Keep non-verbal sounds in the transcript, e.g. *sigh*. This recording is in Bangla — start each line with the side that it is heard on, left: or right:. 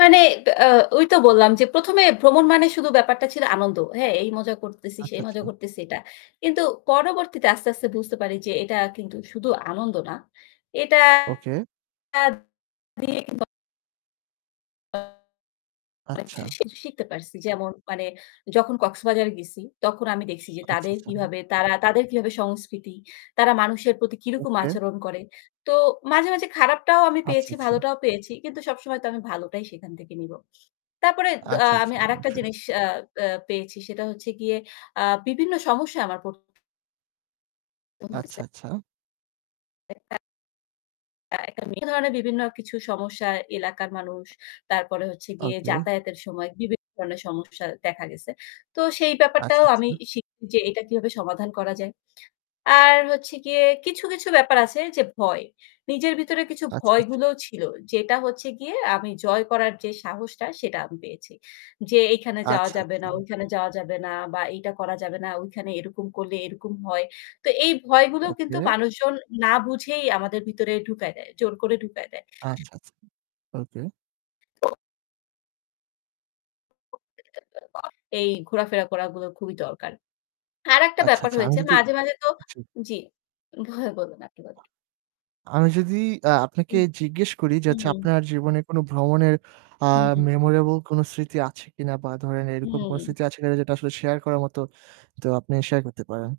left: মানে, ত্যা অ ঐ তো বললাম যে ১ম এ ভ্রমণ মানে শুধু ব্যাপারটা ছিল আনন্দ। হ্যাঁ, এই মজা করতেছি,
right: আচ্ছা,
left: সেই মজা
right: আচ্ছা।
left: করতেছি এটা। কিন্তু পরবর্তীতে আস্তে, আস্তে বুঝতে পারি যে এটা কিন্তু শুধু আনন্দ না। এটা
right: ওকে।
left: দিয়ে কিন্তু আমরা অনেক
right: আচ্ছা।
left: কিছু শিখতে পারছি। যেমন মানে যখন কক্সবাজারে গেছি তখন আমি দেখছি যে
right: আচ্ছা,
left: তাদের
right: আচ্ছা।
left: কিভাবে তারা, তাদের কিভাবে সংস্কৃতি, তারা মানুষের প্রতি কিরকম
right: ওকে।
left: আচরণ করে। তো মাঝে, মাঝে খারাপটাও আমি
right: আচ্ছা,
left: পেয়েছি,
right: আচ্ছা।
left: ভালোটাও পেয়েছি। কিন্তু সবসময় তো আমি ভালোটাই সেখান থেকে নিব। তারপরে, দ আ
right: আচ্ছা, আচ্ছা
left: আমি আরেকটা
right: অবশ্যই।
left: জিনিস, আ আ পেয়েছি সেটা হচ্ছে গিয়ে আ বিভিন্ন সমস্যা আমার পর *unintelligible*
right: আচ্ছা,
left: হইছে।
right: আচ্ছা।
left: এটা। একদমই, এই ধরনের বিভিন্ন কিছু সমস্যা, এলাকার মানুষ তারপরে হচ্ছে গিয়ে
right: ওকে।
left: যাতায়াতের সময় বিভিন্ন ধরনের সমস্যা দেখা গেছে। তো সেই
right: আচ্ছা,
left: ব্যাপারটাও আমি
right: আচ্ছা।
left: শিখছি যে এটা কিভাবে সমাধান করা যায়। আর হচ্ছে গিয়ে কিছু, কিছু ব্যাপার আছে যে ভয়। নিজের ভেতরে কিছু
right: আচ্ছা, আচ্ছা।
left: ভয়গুলোও ছিল যেটা হচ্ছে গিয়ে আমি জয় করার যে সাহসটা সেটা আমি পেয়েছি। যে এইখানে যাওয়া
right: আচ্ছা,
left: যাবে
right: আচ্ছা।
left: না, ওইখানে যাওয়া যাবে না বা এইটা করা যাবে না, ওইখানে এরকম করলে এরকম হয়। তো এই ভয়গুলো কিন্তু
right: ওকে।
left: মানুষজন না বুঝেই আমাদের ভেতরে ঢুকায় দেয়, জোর করে ঢুকায় দেয়।
right: আচ্ছা, আচ্ছা। ওকে।
left: তো। *unintelligible* এই ঘোরাফেরা করা গুলো খুবই দরকার। আর একটা
right: আচ্ছা,
left: ব্যাপার
right: আচ্ছা আমি
left: হয়েছে
right: যদি
left: মাঝে, মাঝে তো
right: জি।
left: জি। ভয়ে *unintelligible* আপনি বলেন।
right: আমি যদি অ্যা আপনাকে
left: উ
right: জিজ্ঞেস করি যে হচ্ছে
left: উহু।
right: আপনার জীবনে কোনো ভ্রমণের আ
left: হু, হু।
right: memorable কোনো স্মৃতি আছে কিনা বা ধরেন এরকম কোনো
left: হু।
right: স্মৃতি আছে কিনা যেটা আসলে share করার মতো, তো আপনি share করতে পারেন?